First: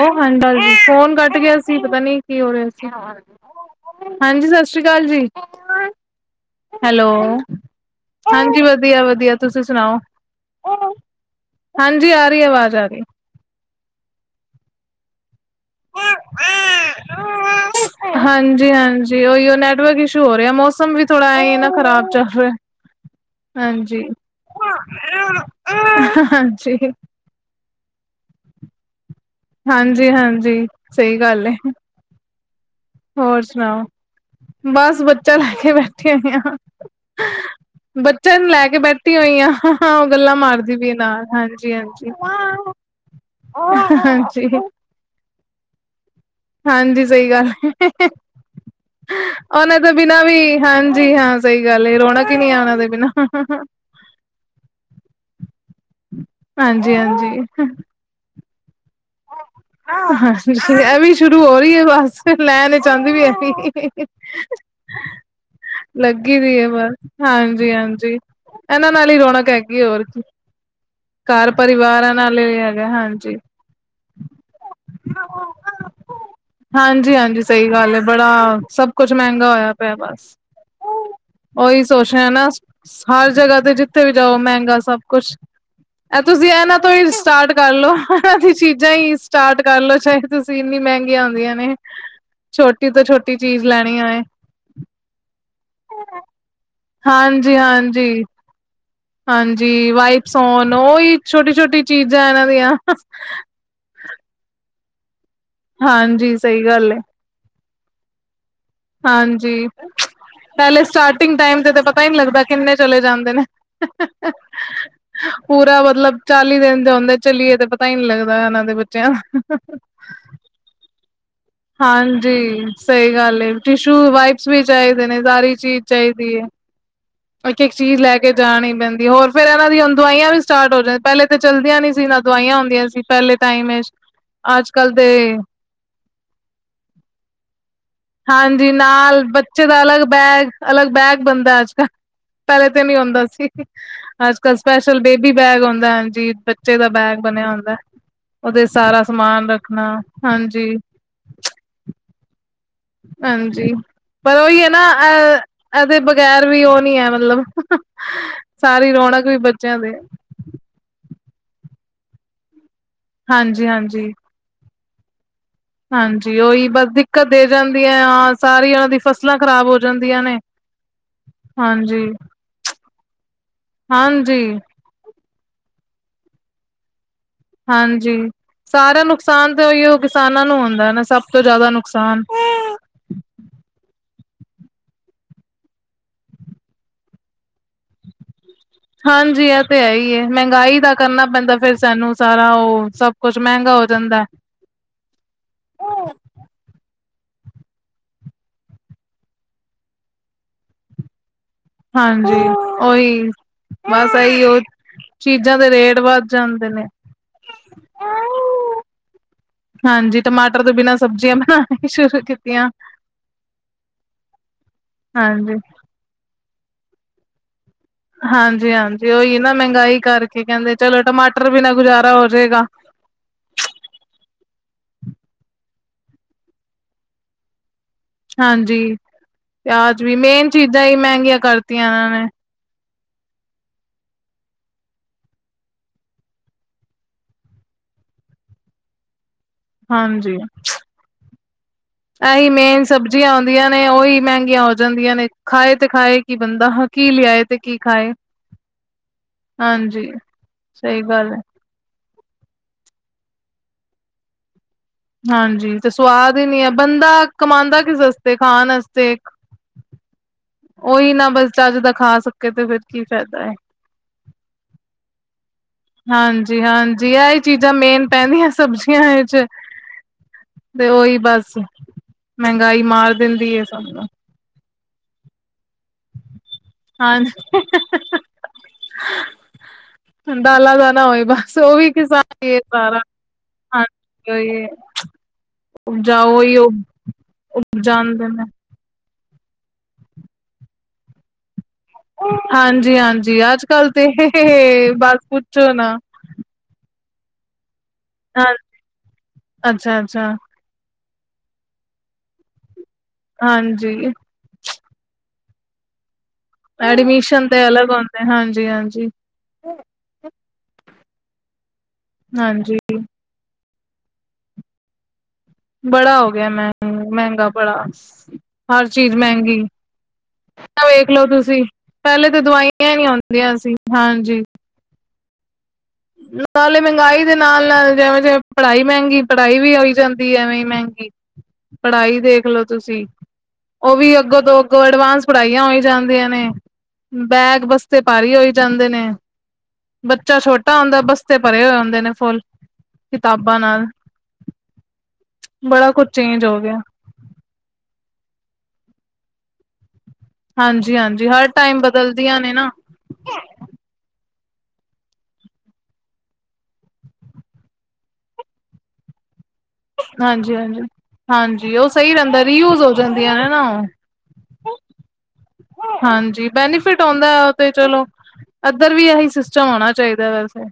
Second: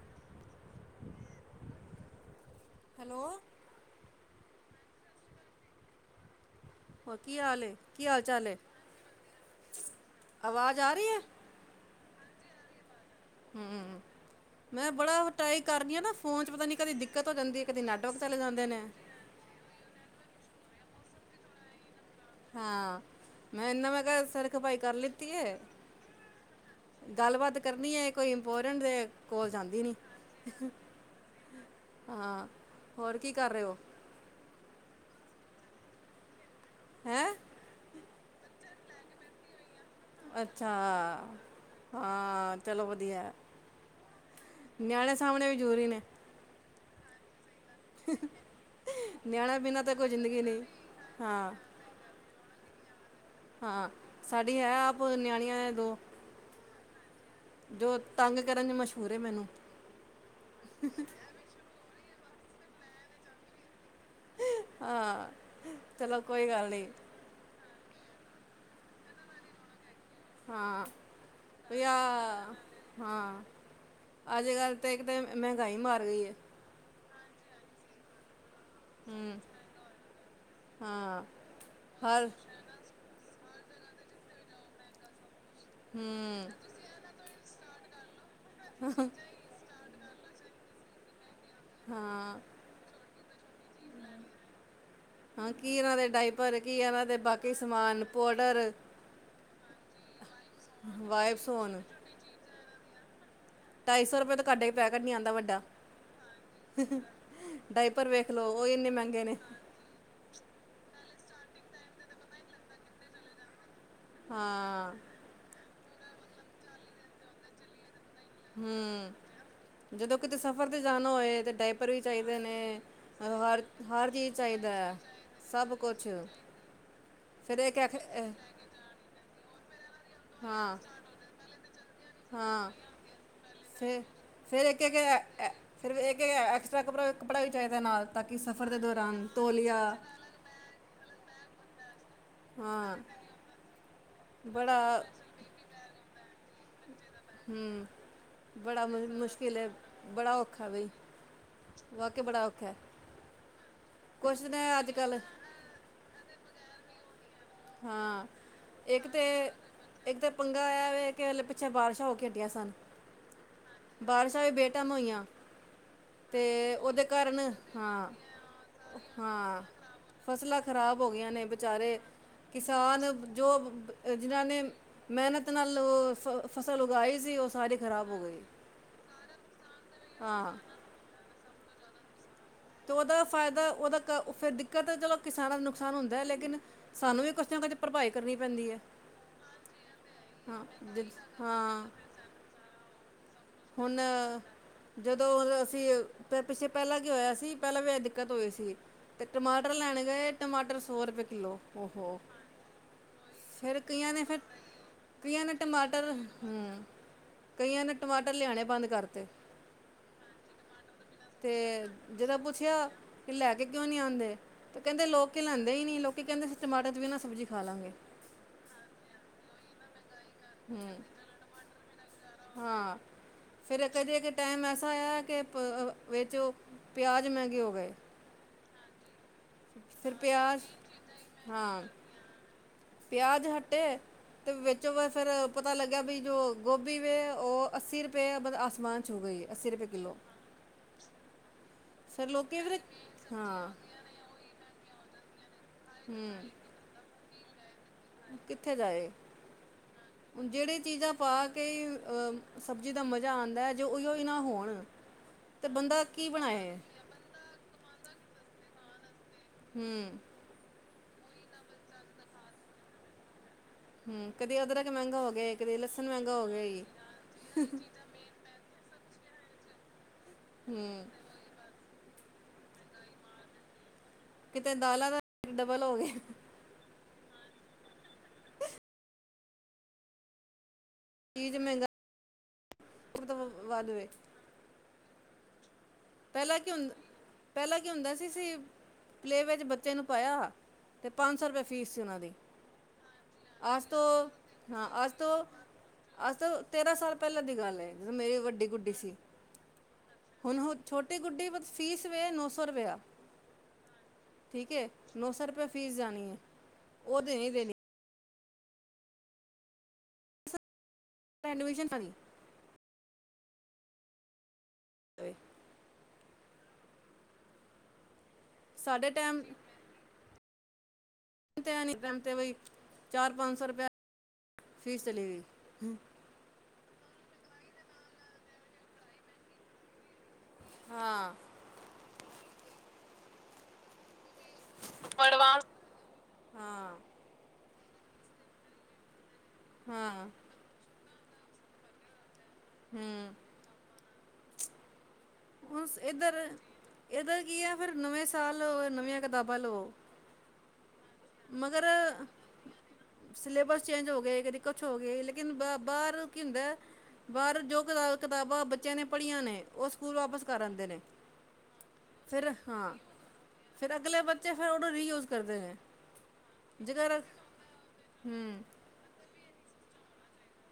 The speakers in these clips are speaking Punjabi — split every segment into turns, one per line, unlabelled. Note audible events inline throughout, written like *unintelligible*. ਏਹ ਹਾਂਡਾ ਜੀ, ਫੋਨ ਕੱਟ ਗਿਆ ਸੀ, ਪਤਾ ਨੀ, ਕੀ ਹੋ ਰੇਆ ਸੀ?
ਹੈਲੋ
ਹਾਂਜੀ, ਸਤਿ ਸ਼੍ਰੀ ਕਾਲ ਜੀ। ਹੈਲੋ,
ਹੋਰ ਕੀ ਹਾਲ ਏ ਕੀ ਹਾਲ
ਹਾਂਜੀ ਵਦੀਆ-ਵਦੀਆ, ਤੁਸੀਂ ਸੁਣਾਓ?
ਆਵਾਜ ਆ ਰਈ ਏ?
ਹਾਂਜੀ ਆ ਰਈ, ਆਵਾਜ਼ ਆ ਰਈ।
ਹੂੰ, ਮੈਂ ਬੜਾ ਟਰਾਈ ਕਰਨੀ ਆ ਨਾ ਫੋਨ ਚ ਪਤਾ ਨੀ ਕਦੀ ਦਿੱਕਤ ਹੋ ਜਾਂਦੀ ਹੈ ਕਦੀ ਨੈੱਟਵਰਕ ਚਲੇ ਜਾਂਦੇ ਨੇ।
ਜੀ ਉਹੀਓ ਨੈਟਵਰਕ ਇਸ਼ੂ ਹੋ ਰਿਹਾ, ਮੌਸਮ ਵੀ ਥੋੜਾ ਐ ਨਾ ਖਰਾਬ ਚ
ਹਾਂ ਮੈਂ ਇੰਨਾ ਮੈਂ
ਹਾਂਜੀ,
ਕਿਹਾ ਸਿਰ ਖਪਾਈ ਕਰ ਲਿੱਤੀ ਹੈ
ਹਾਂਜੀ
ਗੱਲਬਾਤ ਕਰਨੀ ਹੈ ਕੋਈ ਇੰਪੋਰਟੈਂਟ ਤੇ
ਹਾਂਜੀ -ਹਾਂਜੀ ਸਹੀ ਗੱਲ ਏ
ਹਾਂ ਕੀ
ਹੋਰ
ਕਰ ਰਹੇ ਹੋ
ਸੁਣਾਓ ਬਸ ਬੱਚਾ ਲੈ ਕੇ ਬੈਠੇ ਹੋਈ ਆ।
ਹੈਂ
ਬੱਚਿਆਂ ਨੂੰ ਲੈ ਕੇ ਬੈਠੀ ਹੋਈ ਆ ਉਹ ਗੱਲਾਂ
ਅੱਛਾ
ਮਾਰਦੀ ਪਈ ਨਾਲ ਹਾਂਜੀ- ਹਾਂਜੀ
ਚਲ ਵਧੀਆ।
ਹਾਂਜੀ
ਨਿਆਣੇ ਸਾਂਭਣੇ ਵੀ ਜ਼ੂਰਰੀ ਨੇ
ਹਾਂਜੀ ਸਹੀ ਗੱਲ
ਨਿਆਣੇ
ਉਹਨਾਂ ਦੇ
ਤਾਂ ਕੋਈ
ਬਿਨਾਂ
ਜ਼ਿੰਦਗੀ
ਵੀ
ਨਹੀਂ
ਹਾਂਜੀ, ਹਾਂ ਸਹੀ ਗੱਲ ਰੌਣਕ ਹੀ ਨਹੀ ਆ ਉਹਨਾਂ ਦੇ ਬਿਨਾਂ
ਹਾਂ ਸਾਡੀ ਹੈ ਆਪ ਨਿਆਣੀਆਂ ਦੋ
ਹਾਂਜੀ -ਹਾਂਜੀ
ਜੋ ਤੰਗ ਕਰਨ ਚ ਮਸ਼ਹੂਰ ਹੈ ਮੈਨੂੰ
ਐਵੀ ਸ਼ੁਰੂ ਹੋ ਰਹੀ ਹੈ ਬਸ, ਲੈਣੇ ਚਾਹੁੰਦੀ ਵੀ ਐ ਵੀ
ਹਾਂ ਚਲੋ
ਲੱਗੀ
ਕੋਈ
ਦੀ ਹੈ
ਗੱਲ ਨੀ
ਬਸ ਹਾਂਜੀ -ਹਾਂਜੀ, ਇਹਨਾਂ ਨਾਲ ਹੀ ਰੌਣਕ ਹੈਗੀ ਹੋਰ ਕੀ
ਹਾਂ
ਘਰ
ਯਾ
ਪਰਿਵਾਰਾਂ ਨਾਲ ਹੈਗਾ,
ਹਾਂ
ਹਾਂਜੀ
ਅੱਜ ਕੱਲ੍ਹ ਤਾਂ ਇੱਕ ਤਾਂ ਮਹਿੰਗਾਈ ਮਾਰ ਗਈ ਹੈ
ਹਾਂਜੀ- ਹਾਂਜੀ, ਸਹੀ ਗੱਲ ਹੈ ਬੜਾ ਸਭ ਕੁੱਛ
ਹੂੰ
ਮਹਿੰਗਾ ਹੋਇਆ ਪਿਆ। ਬਸ
ਹਾਂ
ਉਹੀ ਸੋਚ
ਹਰ
ਰਿਹਾ ਨਾ ਹਰ ਜਗ੍ਹਾ ਤੇ ਜਿੱਥੇ ਵੀ ਜਾਓ ਮਹਿੰਗਾ ਸਭ ਕੁਛ ਇਹ ਤੁਸੀਂ
ਹੂੰ
ਇਹਨਾਂ ਤੋਂ ਹੀ ਸਟਾਰਟ ਕਰਲੋ ਅਸੀ ਚੀਜ਼ਾਂ ਹੀ ਸਟਾਰਟ ਕਰ ਲਓ ਚਾਹੇ, ਤੁਸੀਂ ਇੰਨੀ ਮਹਿੰਗੀਆਂ ਆਉਂਦੀਆਂ ਨੇ
ਹਾਂ
ਛੋਟੀ ਤੋਂ ਛੋਟੀ ਚੀਜ਼ ਲੈਣੀ ਹੋਏ
ਹਾਂ ਕੀ ਇਹਨਾਂ ਦੇ ਡਾਇਪਰ ਕੀ ਇਹਨਾਂ ਦੇ ਬਾਕੀ
ਹਾਂਜੀ-ਹਾਂਜੀ
ਸਮਾਨ
ਹਾਂਜੀ
ਪੋਡਰ
ਹਾਂਜੀ ਵਾਈਪਸ ਹੋਨ, ਉਹੀ
ਵਾਈਪਸ
ਛੋਟੀ-
ਹੋਣ
ਛੋਟੀ ਚੀਜ਼ਾਂ ਇਹਨਾਂ ਦੀਆਂ
ਢਾਇ ਸੌ ਰੁਪਏ ਤਾਂਹਾਡਾ ਹੀ ਪੈਕਟ ਨਹੀਂ ਆਉਦਾ ਵੱਡਾ
ਹਾਂਜੀ, ਸਹੀ ਗੱਲ ਏ
ਡਾਇਪਰ ਵੇਖ ਲਓ, ਉਹ ਹੀ ਇੰਨੇ ਮਹਿੰਗੇ ਨੇ
ਹਾਂਜੀ, ਪਹਿਲੇ ਸਟਾਰਟਿੰਗ ਟਾਈਮ ਤੇ ਤਾਂ ਪਤਾ ਹੀ ਨਹੀਂ ਲੱਗਦਾ, ਕਿੰਨੇ ਚਲੇ ਜਾਂਦੇ ਨੇ।
ਹਾਂ
ਪੂਰਾ ਮਤਲਬ ਚਾਲੀ ਦਿਨ ਜਾਂ ਆਂਦੇ ਚਲੀਏ ਤੇ ਪਤਾ ਹੀ ਨਹੀਂ ਲੱਗਦਾ, ਇਹਨਾਂ ਦੇ ਬੱਚਿਆਂ
ਹੂੰ
ਦਾ
ਜਦੋਂ ਕਿਤੇ ਸਫ਼ਰ ਤੇ ਜਾਣਾ ਹੋਏ ਤੇ ਡਾਈਪਰ ਵੀ ਚਾਹੀਦੇ
ਹਾਂਜੀ,
ਨੇ,
ਸਹੀ ਗੱਲ ਏ
ਹਰ ਹਰ
ਟਿਸ਼ੂ
ਚੀਜ਼
ਵਾਈਪਸ ਵੀ
ਚਾਹੀਦਾ
ਚਾਹੀਦੇ ਨੇ
ਸਭ ਕੁਛ
ਇੱਕ -ਇੱਕ ਚੀਜ਼ ਲੈ ਕੇ ਜਾ ਪੈਂਦੀ, ਹੋਰ ਫੇਰ ਇਹਨਾਂ ਦੀਆਂ ਦਵਾਈਆਂ ਵੀ ਸਟਾਰਟ
ਹਾਂ
ਹੋ ਜਾਂ ਪਹਿਲੇ ਤੇ ਚਲਦੀਆਂ ਨੀ ਸੀ ਨਾ ਇਹ ਦਵਾਈਆਂ
ਹਾਂ
ਆਉਂਦੀਆਂ ਸੀ ਪਹਿਲੇ ਟਾਈਮ,
ਫਿਰ ਫਿਰ
ਅੱਜ
ਇੱਕ
ਕੱਲ
ਇੱਕ
ਦੇ
ਫਿਰ ਇਹ ਐਕਸਟਰਾ ਕੱਪੜਾ ਵੀ ਚਾਹੀਦਾ ਨਾਲ ਤਾਂ ਕਿ ਸਫ਼ਰ
ਹਾਂਜੀ,
ਦੇ
ਨਾਲ
ਦੌਰਾਨ
ਬੱਚੇ
ਤੋਲੀਆ
ਦਾ ਅਲੱਗ ਬੈਗ ਅਲੱਗ ਬੈਗ ਬਣਦਾ ਅੱਜ ਕੱਲ, ਪਹਿਲੇ ਤੇ
ਹਾਂ
ਨੀ ਹੁੰਦਾ ਸੀ ਅੱਜ ਕੱਲ
ਬੜਾ
ਸਪੈਸ਼ਲ ਬੇਬੀ ਬੈਗ ਆਉਂਦਾ ਹੈ ਜੀ। ਬੱਚੇ ਦਾ ਬੈਗ ਬਣਿਆ ਹੁੰਦਾ
ਹੂੰ
ਹੈ। ਉਹਦੇ
ਬੜਾ
ਸਾਰਾ
ਮੁ
ਸਮਾਨ
ਮੁਸ਼ਕਿਲ ਹੈ
ਰੱਖਣਾ, ਹਾਂਜੀ
ਵਾਕਈ ਬੜਾ ਔਖਾ
ਹਾਂਜੀ, ਪਰ
ਕੁਛ
ਉਹੀ
ਨੇ
ਹੈ ਨਾ
ਅੱਜ ਕੱਲ੍ਹ
ਅ ਇਹਦੇ ਬਗੈਰ ਵੀ ਉਹ ਨੀ ਹੈ ਮਤਲਬ
ਹਾਂ
ਸਾਰੀ
ਇੱਕ
ਰੌਣਕ ਵੀ
ਤੇ,
ਬੱਚਿਆਂ ਦੇ
ਇੱਕ ਤੇ ਪੰਗਾ ਐ ਵੇ ਕਿ ਹਲੇ ਪਿੱਛੇ ਬਾਰਿਸ਼ਾਂ ਹੋ ਕੇ ਹਟੀਆਂ ਸਨ।
ਹਾਂਜੀ, ਹਾਂਜੀ।
ਏ ਬੇ ਟੈਮ ਹੋਈਆਂ।
ਹਾਂਜੀ ਉਹੀ
ਤੇ
ਬਸ
ਓਦੇ
ਦਿੱਕਤ
ਕਾਰਨ
ਦੇ ਜਾਂਦੀ ਹੈ
ਹਾਂ,
ਸਾਰੀ ਉਹਨਾਂ ਦੀ ਫਸਲਾਂ
ਹਾਂ,
ਖ਼ਰਾਬ ਹੋ ਜਾਂਦੀਆਂ ਨੇ
ਫਸਲਾਂ ਖ਼ਰਾਬ ਹੋ ਗੀਆਂ ਨੇ ਵਚਾਰੇ
ਹਾਂਜੀ
ਕਿਸਾਨ ਜੋ ਜਿਨਾ
ਹਾਂਜੀ
ਨੇ ਮਿਹਨਤ ਨਾਲ ਫਸਲ ਉਗਾਈ ਸੀ ਸਾਰੀ ਖ਼ਰਾਬ
ਹਾਂਜੀ,
ਹੋ ਗਈ
ਸਾਰਾ ਨੁਕਸਾਨ ਤਾਂ ਓਈ ਓ, ਕਿਸਾਨਾਂ
ਹਾਂ
ਨੂੰ ਹੁੰਦਾ ਨਾ ਸਬ ਤੋਂ ਜਾਦਾ ਨੁਕਸਾਨ
ਤੇ ਓਦਾ ਫਾਏਦਾ ਓਦਾ ਕ ਫੇਰ ਦਿੱਕਤ ਚਲੋ ਕਿਸਾਨਾਂ ਦਾ ਨੁਕਸਾਨ ਹੁੰਦੈ ਲੇਕਿਨ ਸਾਨੂੰ ਵੀ ਕੁਛ ਨਾ ਕੁਛ ਭਰਪਾਈ ਕਰਨੀ ਪੈਂਦੀ ਏ।
ਹਾਂਜੀ, ਐਤੇ ਹੈਈ ਏ, ਮੈਂਗਾਈ ਦਾ
ਜ
ਕਰਨਾ ਪੈਂਦਾ ਫੇਰ
ਹਾਂ
ਸਾਨੂੰ ਸਾਰਾ ਓ, ਸਬ।
ਹੁਨ ਜਦੋਂ ਅਸੀਂ ਅ ਪਿੱਛੇ ਪੈਲਾਂ ਕੀ ਹੋਇਆ ਸੀ, ਪੈਲਾਂ ਵੀ ਐ ਦਿੱਕਤ ਹੋਈ ਸੀ। ਤੇ ਟਮਾਟਰ ਲੈਣੇ ਗਏ ਟਮਾਟਰ ਸੋ ਰਪਏ ਕਿਲੋ।
ਹਾਂਜੀ, ਓਈ
ਕਈਆਂ
ਬਸ
ਨੇ ਫਿਰ
ਐਈ ਓ
ਕਈਆਂ ਨੇ
ਚੀਜਾਂ ਦੇ ਰੇਟ
ਟਮਾਟਰ
ਵੱਦ ਜਾਂਦੇ
ਹੂੰ
ਨੇ।
ਕਈਆਂ ਨੇ ਟਮਾਟਰ ਲਿਆਣੇ ਬੰਦ ਕਰਤੇ।
ਹਾਂਜੀ ਟਮਾਟਰ ਤੋਂ ਬਿਨਾਂ ਸਬਜ਼ੀਆਂ
ਤੇ,
ਬਣਾਣੀ ਸ਼ੁਰੂ
ਜਦੋਂ
ਕੀਤੀਆਂ
ਪੁੱਛਿਆ ਕਿ ਲੈ ਕੇ ਕਿਉਂ ਨੀ ਆਂਦੇ ਤੇ ਕੈਦੇ ਲੋਕ
ਹਾਂਜੀ।
ਲੈਂਦੇ ਈ ਨੀ, ਲੋਕੀ ਕੈਂਦੇ ਅਸੀ ਟਮਾਟਰ ਤੋਂ ਬੀਨਾ ਸਬਜੀ ਖਾ ਲਾਂਗੇ।
ਹਾਂਜੀ, ਹਾਂਜੀ ਓਈ ਏ ਨਾ ਮਹਿਗਾਈ ਕਰਕੇ ਕਹਿੰਦੇ ਦੇ
ਹੂੰ
ਚਲੋ ਟਮਾਟਰ ਬਿਨਾ ਗੁਜਾਰਾ ਹੋ ਜੇਗਾ।
ਹਾਂ ਫਿਰ ਅਗੇ, ਅਗੇ ਇੱਕ ਟੈਮ ਐਸਾ ਆਏਆ ਕੇ ਪ ਵਿੱਚ ਓ ਪਿਆਜ਼ ਮੈਂਗੇ ਹੋ ਗਏ।
ਹਾਂਜੀ, ਪਿਆਜ
ਫਿਰ
ਵੀ ਮੇਨ
ਪਿਆਜ਼
ਚੀਜ਼ਾਂ ਮਹਿਗੀਆਂ ਕਰਤੀਆਂ ਐਨਾਂ ਨੇ।
ਪਿਆਜ ਹਟੇ ਤੇ ਵਿੱਚੋ ਵ ਫੇਰ ਪਤਾ ਲੱਗੇਆ ਵੀ ਜੋ ਗੋਬੀ ਵੇ, ਓ ਅੱਸੀ ਰੂਪਏ ਅ ਆਸਮਾਨ ਛੂ ਗਈ ਅੱਸੀ ਰੂਪਏ ਕਿਲੋ।
*inaudible* ਇਹੀ
ਲੋਕੀ ਫਿਰ
ਮੇਨ ਸਬਜੀਆਂ
ਹਾਂ
ਹੋਂਦੀਆਂ ਨੇ ਓਈ ਮੈਂਗੀਆਂ ਹੋ ਜਾਂਦੀਆਂ ਨੇ, ਖਾਏ ਤੇ ਖਾਏ ਕੀ
ਹੂੰ
ਬੰਦਾ। ਕੀ ਲਿਆਏ ਤੇ ਕੀ ਖਾਏ।
ਕਿੱਥੇ ਜਾਏ,
ਹਾਂਜੀ
ਹੁਨ ਜਿਹੜੀ
ਸਹੀ
ਚੀਜ਼ਾਂ
ਗੱਲ
ਪਾ
ਹੈ
ਕਈ ਅ ਸਬਜ਼ੀ ਦਾ ਮਜ਼ਾ ਆਂਦਾ ਏ, ਜੇ ਓਈ ਓ ਨਾ ਹੋਣ
ਹਾਂਜੀ, ਤੇ
ਬੰਦਾ ਕੀ
ਸਵਾਦ ਈ ਨੀ ਐ
ਬਣਾਏ
ਬੰਦਾ ਕਮਾਂਦਾ ਕਿਸ ਵਸਤੇ ਖਾਨ ਵਾਸਤੇ ਏਕ।
ਹੂੰ।
ਓਈ ਨਾ, ਬਸ ਚੱਜ ਦਾ ਖਾ ਸਕੇ ਤੇ ਫਿਰ ਕੀ ਫੈਦਾ ਐ।
ਹੂੰ, ਕਦੇ ਅਦਰਕ ਮੈਂਗਾ ਹੋ ਗਿਆ ਆ
ਹਾਂਜੀ, ਹਾਂਜੀ, ਐ ਈ ਚੀਜਾ ਮੇਨ ਪੈਂਦੀਆਂ ਸਬਜੀਆਂ ਏਚ ਤੇ
ਹੂੰ
ਓਈ ਬਸ। ਮਹਿਗਾਈ ਮਾਰ ਦਿੰਦੀ ਏ ਸਬ ਨੂ।
ਕਿਤੇ ਦਾਲਾਂ ਦਾ *unintelligible* ਡਬਲ ਹੋ ਗਿਆ।
ਹਾਂਜੀ। ਹੂਨ ਦਾਲਾ ਦਾ, ਨਾ ਹੋਏ ਬਸ
ਚੀਜ਼
ਓਈ
ਮਹਿੰਗਾ
ਕਿਸਾ
ਵੱਧ ਵੇ ਪਹਿਲਾਂ ਕੀ ਹੁੰਦਾ ਪਹਿਲਾਂ ਕੀ ਹੁੰਦਾ
*unintelligible*
ਸੀ ਸੀ
*unintelligible*
ਪਲੇ ਵੈਹ ਚ ਬੱਚੇ ਨੂੰ ਪਾਇਆ ਤੇ ਪੰਜ ਸੋ ਰਪੇ--ਆ ਫੀਸ ਸੀ ਓਨਾਂ ਦੀ
ਹਾਂਜੀ-ਹਾਂਜੀ
ਅੱਜ
ਅੱਜ-ਕੱਲ ਤੇ
ਤੋਂ, ਹਾਂ ਅੱਜ
ਬਸ
ਤੋਂ
ਪੁੱਛੋ ਨਾ।
ਅੱਜ ਤੋ ਤੇਰਾਂ ਸਾਲ ਪੈਲਾਂ ਦੀ ਗੱਲ ਏ, ਜਦੋਂ ਮੇਰੀ ਵੱਡੀ ਗੁੱਡੀ ਸੀ,
ਅੱਛਾ-ਅੱਛਾ
ਹੁਨ ਓ ਛੋਟੀ ਗੁੱਡੀ ਵ ਫ਼ੀਸ ਵੇ ਨੋ ਸੋ ਰੁਪਏ।
ਹਾਂਜੀ।
ਠੀਕ ਹੈ ਨੋ ਸੋ ਰੁਪਏ ਫੀਸ ਜਾਨੀ ਏ
ਐਡਮਿਸ਼ਨ ਤੇ ਅਲਗ ਹੂੰਦੇ ਹਾਂਜੀ ਹਾਂਜੀ।
ਰੈਨੋਵਿਸ਼ਨੀ
ਹਾਂਜੀ।
*inaudible*
ਬੜਾ ਹੋ ਗਿਆ ਮੈ ਮਹਿੰਗਾ ਬਰਾ ਹਰ
ਸਾਡੇ
ਚੀਜ਼
ਟਾਈਮ
ਮਹਿੰਗੀ ਵੇਖ ਲੋ ਤੁਸੀਂ,
ਤੇ ਨਹੀਂ ਟਾਈਮ
ਪਹਿਲੇ
ਤੇ
ਤਾਂ
ਬਈ
ਦਵਾਈਆਂ ਨੀ ਆਉਂਦੀਆਂ ਸੀ,
ਰੁਪਏ
ਹਾਂਜੀ।
ਫੀਸ, ਚਲੀ ਗਈ।
ਨਾਲੇ ਮਹਿੰਗਾਈ ਦੇ ਨਾਲ- ਨਾਲ, ਜਿਵੇਂ- ਜਿਵੇਂ, ਪੜਾਈ ਮਹਿੰਗੀ, ਪੜਾਈ ਵੀ ਔਈ ਜਾਂ ਐਵੇਂ ਮਹਿੰਗੀ,
ਹਾਂ
ਪੜਾਈ ਦੇਖਲੋ ਤੁਸੀਂ, ਉਹ ਵੀ ਅੱਗੋਂ ਤੋਂ ੳਤੋ ਐਡਵਾਂਸ ਪੜਾਈਆਂ, ਹੋਈ ਜਾਂਦੀਆਂ ਨੇ।
ਹਾਂ
ਬੈਗ, ਬਸਤੇ ਭਾਰੀ ਹੋਈ, ਜਾਂਦੇ ਨੇ,
ਹਾਂ
ਬੱਚਾ ਛੋਟਾ ਓਂਦੇ ਬਸਤੇ ਭਰੇ, ਹੋਏ ਹੋਂਦੇ ਨੇ ਫੂਲ।
ਹੂੰ
ਕਿਤਾਬਾਂ ਨਾਲ। ਬੜਾ ਕੁਜ, ਚੇਂਜ ਹੋ ਗਿਆ।
ਏਦਾ ਕੀ ਆ, ਫੇਰ ਨਵੇਂ ਸਾਲ, ਨਵੀਆਂ ਕਤਾਬਾਂ ਲਵੋ।
ਹਾਂਜੀ- ਹਾਂਜੀ, ਹਰ ਟਾਈਮ,
ਮਗਰ
ਬਦਲਦੀਆਂ ਨੇ ਨਾ।
ਸਿਲੇਬਸ ਚੇਂਜ ਹੋ ਗਏ। ਕਦੀ ਕੁਛ ਹੋ ਗਈ। ਲੇਕਿਨ ਬਾ, ਬਾਹਰ ਕੀ ਹੁੰਦਾ ੲੈ। ਬਾਹਰ ਜੋ ਕ ਕਿਤਾਬਾਂ, ਬੱਚਿਆਂ ਨੇ ਪੜੀਆਂ ਨੇ ਉਹ ਸਕੂਲ ਵਾਪਿਸ,
ਹਾਂਜੀ
ਕਾਰ
ਹਾਂਜੀ
ਆਂਦੇ ਨੇ,
ਹਾਂਜੀ ਉਹ ਸਹੀ ਰਹਿੰਦਾ
ਫੇਰ
ਰੀਯੂਜ ਹੋ
ਹਾਂ,
ਜਾਂਦੀਆਂ ਨੇ ਨਾ ਉਹ
ਫੇਰ ਅਗਲੇ ਬੰ ਬੱਚੇ ਉਹਨੂੰ, ਰੀਯੂਜ ਕਰਦੇ ਨੇ।
ਹਾਂਜੀ। ਬੈਨੀਫਿਟ
ਜੇਕਰ
ਆਉਂਦਾ, ਉਹ ਤੇ ਚਲੋ।
ਹੂੰ
ਇੱਧਰ ਵੀ ਇਹੀ, ਸਿਸਟਮ ਹੋਣਾ ਚਾਹੀਦਾ, ਵੈਸੇ।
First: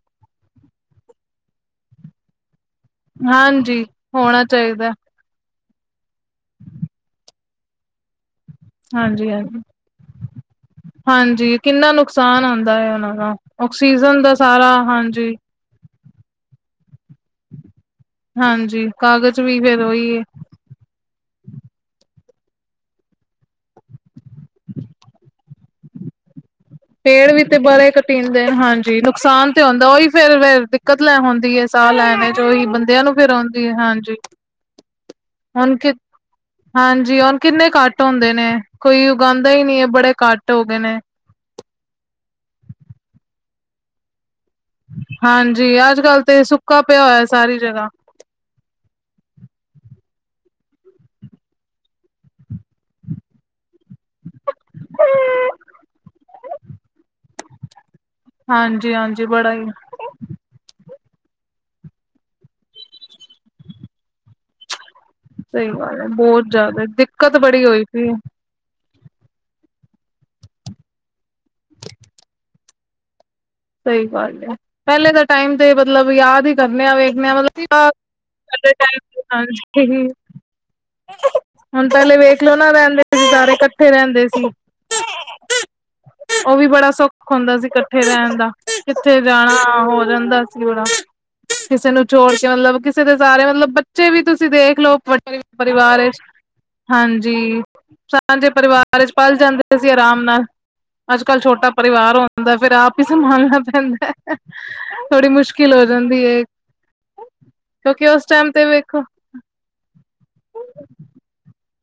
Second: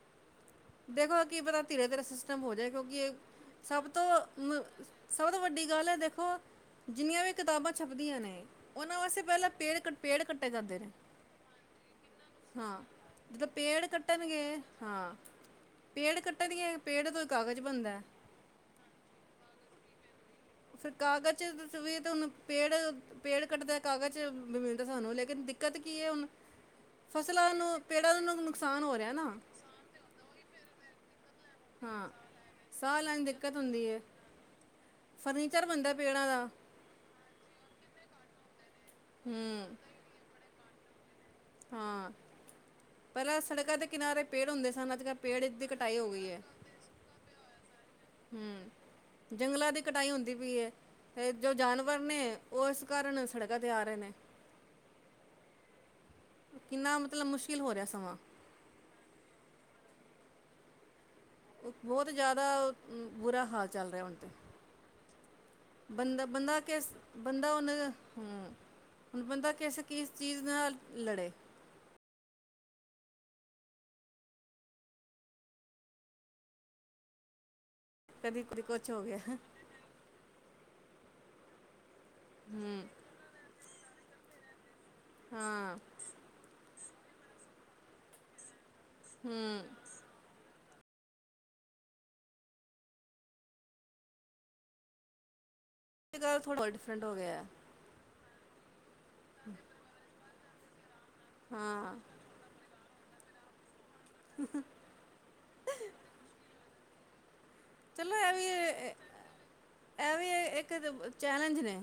ਦੇਖੋ ਕੀ ਪਤਾ, ਧੀਰੇ- ਧੀਰੇ, ਸਿਸਟਮ ਹੋ ਜਾਏ। ਕਿਉਂਕਿ ਇਹ
ਹਾਂਜੀ
ਸਭ
ਹੋਣਾ
ਤੋਂ
ਚਾਹੀਦਾ
ਸਭ ਤੋਂ ਵੱਡੀ, ਗੱਲ ਹੈ ਦੇਖੋ, ਜਿੰਨੀਆਂ ਵੀ ਕਿਤਾਬਾਂ ਛਪਦੀਆਂ ਨੇ ਉਹਨਾਂ ਵਾਸਤੇ,
ਹਾਂਜੀ
ਪਹਿਲਾਂ
ਹਾਂਜੀ
ਪੇੜ, ਪੇੜ ਕੱਟੇ ਜਾਂਦੇ ਨੇ।
ਹਾਂਜੀ। ਕਿੰਨਾ ਨੁਕਸਾਨ ਆਉਂਦਾ
ਹਾਂ
ਹੈ। ਉਹਨਾਂ ਦਾ,
ਜਦੋਂ ਪੇੜ
ਆਕਸੀਜਨ ਦਾ,
ਕੱਟਣਗੇ
ਸਾਰਾ
ਹਾਂ
ਹਾਂਜੀ।
ਪੇੜ ਕੱਟਣਗੇ, ਪੇੜ ਤੋਂ ਕਾਗਜ਼ ਬਣਦਾ ਏ।
ਹਾਂਜੀ। ਕਾਗਜ਼ ਵੀ, ਫੇਰ ਉਹੀ ਏ।
ਫੇਰ ਕਾਗਜ਼ ਚ, ਵੀ ਤਾਂ ਹੂੰਨ ਪੇੜ ਪੇੜ ਕੱਟਦਾ ਕਾਗਜ਼ ਵੀ ਮਿਲਦਾ, ਸਾਨੂੰ ਲੇਕਿਨ ਦਿੱਕਤ ਕੀ ਏ ਹੁਣ
ਪੇੜ ਵੀ
ਫਸਲਾਂ
ਤੇ,
ਨੂੰ
ਬਾਰੇ
ਪੇੜਾਂ ਨੂੰ
ਕਟੀਂਦੇ।
ਨੁਕਸਾਨ ਹੋ
ਹਾਂਜੀ।
ਰਿਹਾ ਨਾ
ਨੁਕਸਾਨ ਤੇ ਹੁੰਦਾ। ਉਹੀ ਫੇਰ ਦਿੱਕਤ ਲੈ ਆਉਦੀ ਏ। ਸਾਹ
ਹਾਂ
ਲੈਣੇ ਵਿਚ, ੳਹੀ
ਸਾਹ
ਬੰਦਿਆਂ ਨੂੰ
ਲੈਣ
ਫੇਰ,
ਦਿੱਕਤ
ਆਉਂਦੀ
ਹੁੰਦੀ ਹੈ
ਹਾਂਜੀ।
ਫਰਨੀਚਰ
ਹੁਣ ਕਿ
ਬਣਦਾ ਪੇੜਾਂ ਦਾ
ਹਾਂਜੀ। ਹੁਨ ਕਿੰਨੇ ਕੱਟ ਹੁੰਦੇ ਨੇ, ਕੋਈ ਉਗਾਉਂਦਾ ਹੀ,
ਹੂੰ
ਨਹੀਂ ਏ। ਬੜੇ ਕੱਟ ਹੋ ਗਏ ਨੇ।
ਹਾਂ ਪਹਿਲਾਂ ਸੜਕਾਂ ਦੇ ਕਿਨਾਰੇ ਪੇੜ ਹੁੰਦੇ ਸਨ। ਅੱਜ ਕਲ ਪੇੜ ਦੀ,
ਹਾਂਜੀ
ਕਟਾਈ
ਅੱਜ
ਹੋ
ਕੱਲ
ਗਈ ਏ।
ਤੇ ਸੁੱਕਾ ਪਿਆ, ਹੋਇਆ ਸਾਰੀ ਜਗਾ।
ਹੂੰ। ਜੰਗਲਾਂ ਦੀ ਕਟਾਈ, ਹੁੰਦੀ ਪਈ ਏ। ਫੇਰ ਜੋ ਜਾਨਵਰ ਨੇ, ਉਹ ਇਸ ਕਾਰਨ ਸੜਕਾਂ ਤੇ ਆ, ਰਹੇ ਨੇ। ਕਿੰਨਾ ਮਤਲਬ, ਮੁਸ਼ਕਿਲ ਹੋ ਰਿਹਾ, ਸਮਾਂ।
ਹਾਂਜੀ- ਹਾਂਜੀ, ਬੜਾ ਈ।
ਉਹ ਬਹੁਤ ਜਿਆਦਾ, ਬੁਰਾ ਹਾਲ ਚੱਲ, ਰਿਹਾ ਹੁਣ ਤੇ।
ਸਹੀ ਗੱਲ ਹੈ
ਬੰਦਾ,
ਬਹੁਤ
ਬੰਦਾ
ਜ਼ਿਆਦਾ
ਕਿਸ,
ਦਿੱਕਤ
ਬੰਦਾ
ਬੜੀ
ਉਹਨੇ।
ਹੋਈ ਸੀ
ਹੂੰ। ਹੁਣ ਬੰਦਾ, ਕਿਸੇ ਕਿਸ ਚੀਜ਼, ਦੇ ਨਾਲ ਲੜੇ।
ਸਈ ਗੱਲ ਏ, ਪੈਲੇ ਤਾਂ ਟੈਮ ਤੇ ਮਤਲਬ ਯਾਦ ਈ ਕਰਨੇ ਆ, ਵੇਖਨੇ ਆਂ ਮਤਲਬ
ਕਦੀ ਕਦੀ ਕੁਛ ਹੋ ਗਿਆ
*unintelligible* ਹੋਨ ਪੈਲੇ ਵੇਖ ਲੋ ਨਾ
ਹੂੰ
ਰੈਂਦੇ ਸੀ, ਸਾਰੇ ਕੱਠੇ ਰੈਂਦੇ ਸੀ।
ਹਾਂ
ਓ ਵੀ ਬੜਾ ਸੋਖ, ਹੋਂਦਾ ਸੀ ਕੱਠੇ ਰੈਣ ਦਾ। ਕਿੱਥੇ
ਹੂੰ
ਜਾਣਾ, ਹੋ ਜਾਂਦਾ ਸੀ ਬੜਾ ਕਿਸੇ ਨੂੰ ਛੋੜ ਕੇ, ਮਤਲਬ ਕਿਸੇ ਦੇ ਸਾਰੇ, ਮਤਲਬ ਬੱਚੇ ਵੀ ਤੁਸੀਂ ਦੇਖ ਲਓ ਵੱ ਪਰ ਪਰਿਵਾਰ
ਇਹ
ਵਿਚ,
ਗੱਲ ਥੋੜ੍ਹਾ ਡਿਫਰੈਂਟ ਹੋ ਗਿਆ
ਹਾਂਜੀ। ਸਾਂਝੇ ਪਰਿਵਾਰ ਵਿੱਚ, ਪਲ ਜਾਂਦੇ ਸੀ। ਆਰਾਮ ਨਾਲ। ਅੱਜ ਕੱਲ ਛੋਟਾ,
ਹਾਂ
ਪਰਿਵਾਰ ਹੁੰਦਾ ਹੈ। ਫੇਰ ਆਪ ਹੀ ਸੰਭਾਲਣਾ ਪੈਂਦਾ, ਥੋੜੀ ਮੁਸ਼ਕ ਮੁਸ਼ਕਿਲ ਹੋ ਜਾਂਦੀ ਐ। ਕਿਉਂਕਿ
ਚਲੋ
ਉਸ
ਇਹ
ਟਾਈਮ ਤੇ
ਵੀ
ਵੇਖੋ
ਇਹ ਵੀ, ਇੱਕ ਚੈਲੇਂਜ ਨੇ।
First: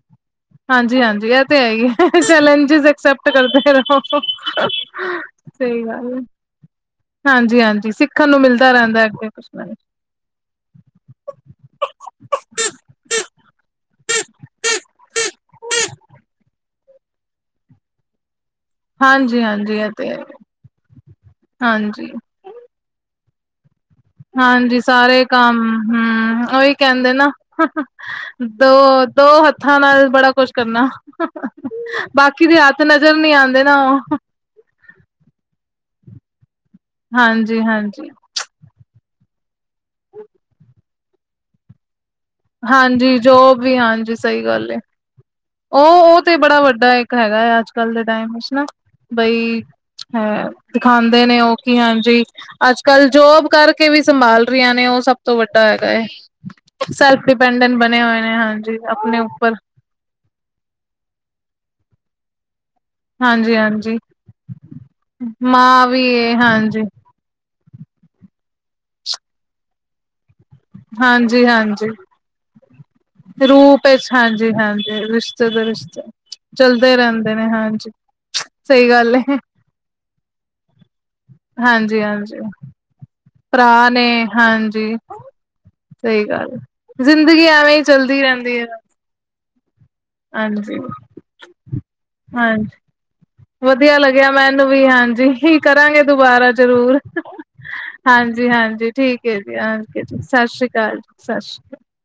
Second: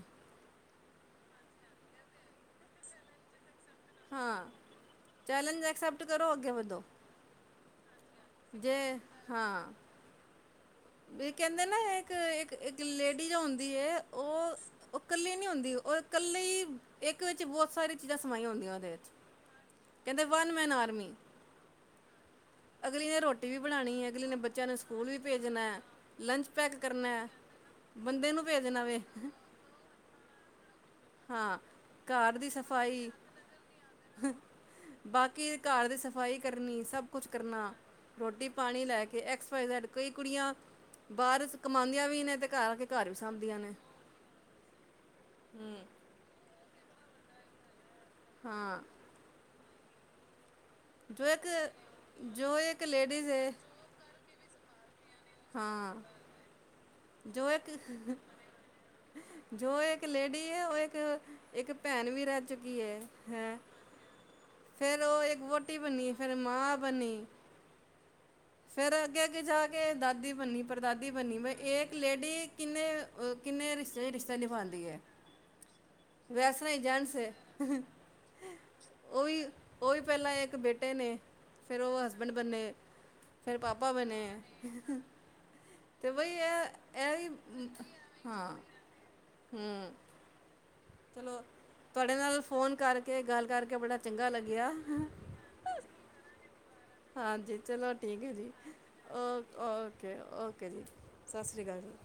ਹਾਂਜੀ- ਹਾਂਜੀ, ਇਹ ਤੇ ਹੈ ਹੀ ਏ। ਚੈਲੇਂਜਿਸ ਐਕਸੈਪਟ ਕਰਦੇ ਰੋ।
ਹਾਂ ਚੈਲੰਜ
ਸਹੀ
ਐਕਸੈਪਟ
ਗੱਲ ਏ।
ਕਰੋ ਅੱਗੇ ਵਧੋ
ਹਾਂਜੀ- ਹਾਂਜੀ, ਸਿ ਦੇਖਣ ਨੂੰ, ਮਿਲਦਾ
ਜੇ
ਰਹਿੰਦਾ, ਅੱਗੇ ਕੁਛ ਨਾ
ਹਾਂ
ਕੁਛ।
ਵੀ ਕੈਂਦੇ ਨਾ ਏਕ, ਏਕ, ਏਕ ਲੇੜੀ ਜੋ ਹੁੰਦੀ ਏ ਓ ਓ ਕੱਲੀ ਨੇ ਹੁੰਦੀ ਓ ਕੱਲੇ ਈ, ਏਕ ਚ ਬੋਤ ਸਾਰੀ ਚੀਜਾ ਸਮਾਈਆਂ ਹੋਂਦੀਆਂ ਓਦੇ
ਹਾਂਜੀ, ਹਾਂਜੀ।
ਕੈਂਦੇ ਵਨ ਮੈਨ ਆਰ ਮੀ,
ਹਾਂਜੀ-ਹਾਂਜੀ
ਅਗਲੀਯਾ ਰੋਟੀ ਰੋਟੀ ਵੀ ਬਣਾਣੀ ਐ, ਅਗਲੀ ਨੇ ਬੱਚੇਆਂ ਨੂੰ ਸਕੂਲ ਵੀ
ਸਾਰੇ ਕੰਮ
ਭੇਜਨੈ, ਲੰਚ ਪੈਕ ਕਰਨੈ।
ਦੋ, ਦੋ ਹੱਥਾਂ ਨਾਲ ਬੜਾ ਕੋਛ ਕਰਨਾ।
ਹਾਂ ਘਰ
ਬਾਕੀ
ਦੀ
ਦੇ ਹਾਤ
ਸਫਾਈ
ਨਜਰ ਨੀ ਆਂਦੇ ਨਾ।
ਬਾਕੀ ਘਾਰ ਦੀ ਸਫਾਈ ਕਰਨੀ, ਸਬ ਕੋਛ ਕਰਨਾ
ਹਾਂਜੀ-ਹਾਂਜੀ
ਰੋਟੀ ਪਾਣੀ ਲੈ ਕੇ, ਐਕਸ ਵਾਈ ਜ਼ੈਡ, ਕਈ ਕੁੜੀਆਂ ਬਾਰ ਚ ਕਮਾਂਦੀਆਂ ਵੀ ਨੇ ਤੇ ਘਰ ਆ ਕੇ ਘਰ ਵੀ
ਹਾਂਜੀ,
ਸਾਂਭਦੀਆਂ
ਜੋਬ
ਨੇ
ਵੀ ਹਾਂਜੀ ਸਈ ਗੱਲ ਏ ਓ, ਓ ਤੇ ਬੜਾ ਵੱਡਾ ਏਕ ਹੈਗੈ, ਅੱਜ-ਕੱਲ ਦੇ ਟਾਈਮ ਵਿੱਚ ਨਾ
ਹਾਂ
ਬਈ ਹੈ,
ਜੋ
ਦਿਖਾਂਦੇ ਨੇ
ਇੱਕ
ਓ ਕਿ ਹਾਂਜੀ,
ਜੋ ਇੱਕ
ਅੱਜ-ਕੱਲ
ਲੇਡੀਜ਼
ਜੋਬ
ਹੈ
ਕਾਰ ਬੱਚੇ ਵੀ ਸੰਭਾਲ ਰਈਆਂ ਨੇ ਓ ਸਬ ਤੋਂ ਵੱਡਾ ਹੈਗੈ
ਹਾਂ
ਏ। ਸੈ
ਜੋ ਇੱਕ
ਡਿਪੈਂਡੰਨ ਬਨੇਯਾ ਹੋਏਆ ਏ ਹਾਂਜੀ ਆਪਨੇ ਉੱਪਰ।
ਜੋ ਇੱਕ ਲੇੜੀ ਏ, ਓ ਏਕ, ਏਕ ਭੈਨ ਵੀ ਰੈ ਚੁੱਕੀ ਏ।
ਹਾਂਜੀ, ਹਾਂਜੀ
ਉਹ ਇੱਕ ਵੋਟੀ
ਮਾਂ ਵੀ
ਬਣੀ
ਏ,
ਫਿਰ ਮਾਂ
ਹਾਂਜੀ।
ਫੇਰ ਅੱਗੇ, ਅੱਗੇ ਜਾ ਕੇ ਦਾਦੀ ਬਨੀ ਪੜਦਾਦੀ ਬਨੀ। ਵ
ਹਾਂਜੀ-ਹਾਂਜੀ
ਏਕ ਲੇੜੀ ਕਿੰਨੇ, ਕਿੰਨੇ ਅ ਰਿਸ਼ਤੇ, ਰਿਸ਼ਤੇ ਨਿਭਾਂਦੀ ਏ।
ਜਦੋ, ਰਿਸ਼ਤੇ ਚੱਲਦੇ
ਹੈ
ਰੈਂਦੇ ਨੇ ਹਾਂਜੀ, ਸਈ ਗਾਲ ਏ।
ਓਈ ਵੀ ਪੈਲਾਂ ਏਕ ਬੇਟੇ ਨੇ, ਫੇਰ ਓ ਹਸਬੰਡ
ਹਾਂਜੀ-ਹਾਂਜੀ
ਬਨੇ।
ਭਰਾ ਨੇ ਹਾਂਜੀ।
ਤੇ
ਸਈ
ਬਈ
ਗਾਲ ਏ,
ਇਹ ਇਹ
ਜ਼ਿੰਦਗੀ
ਵੀ
ਐਵੇਂ ਈ ਚੱਲਦੀ
ਹਾਂ
ਰੈਂਦੀ ਏ।
ਹੂੰ।
ਹਾਂਜੀ।
ਚਲੋ, ਤੁਆੜ ਨਾਲ ਫ਼ੋਨ ਕਰਕੇ ਗਾੱਲ
ਵਦੀਆ ਲੱਗੇਆ ਮੈਨੂੰ ਵੀ ਹਾਂਜੀ, ਹੀ ਕਰਾਂਗੇ ਦੁਬਾਰਾ ਜਰੂਰ।
ਹਾਂਜੀ ਚਲੋ ਠੀਕ ਹੈ
ਹਾਂਜੀ,
ਜੀ
ਹਾਂਜੀ
ਓ
ਠੀਕ ਏ ਜੀ ਹਾਂਜੀ
ਓਕੇ
ਜੀ ਸਾਸ੍ਰੀ
ਓਕੇ
ਕਾਲ ਜੀ,
ਸਤਿ ਸ਼੍ਰੀ
ਸਾਸ੍ਰੀ
ਅਕਾਲ
ਕਾਲ।
ਜੀ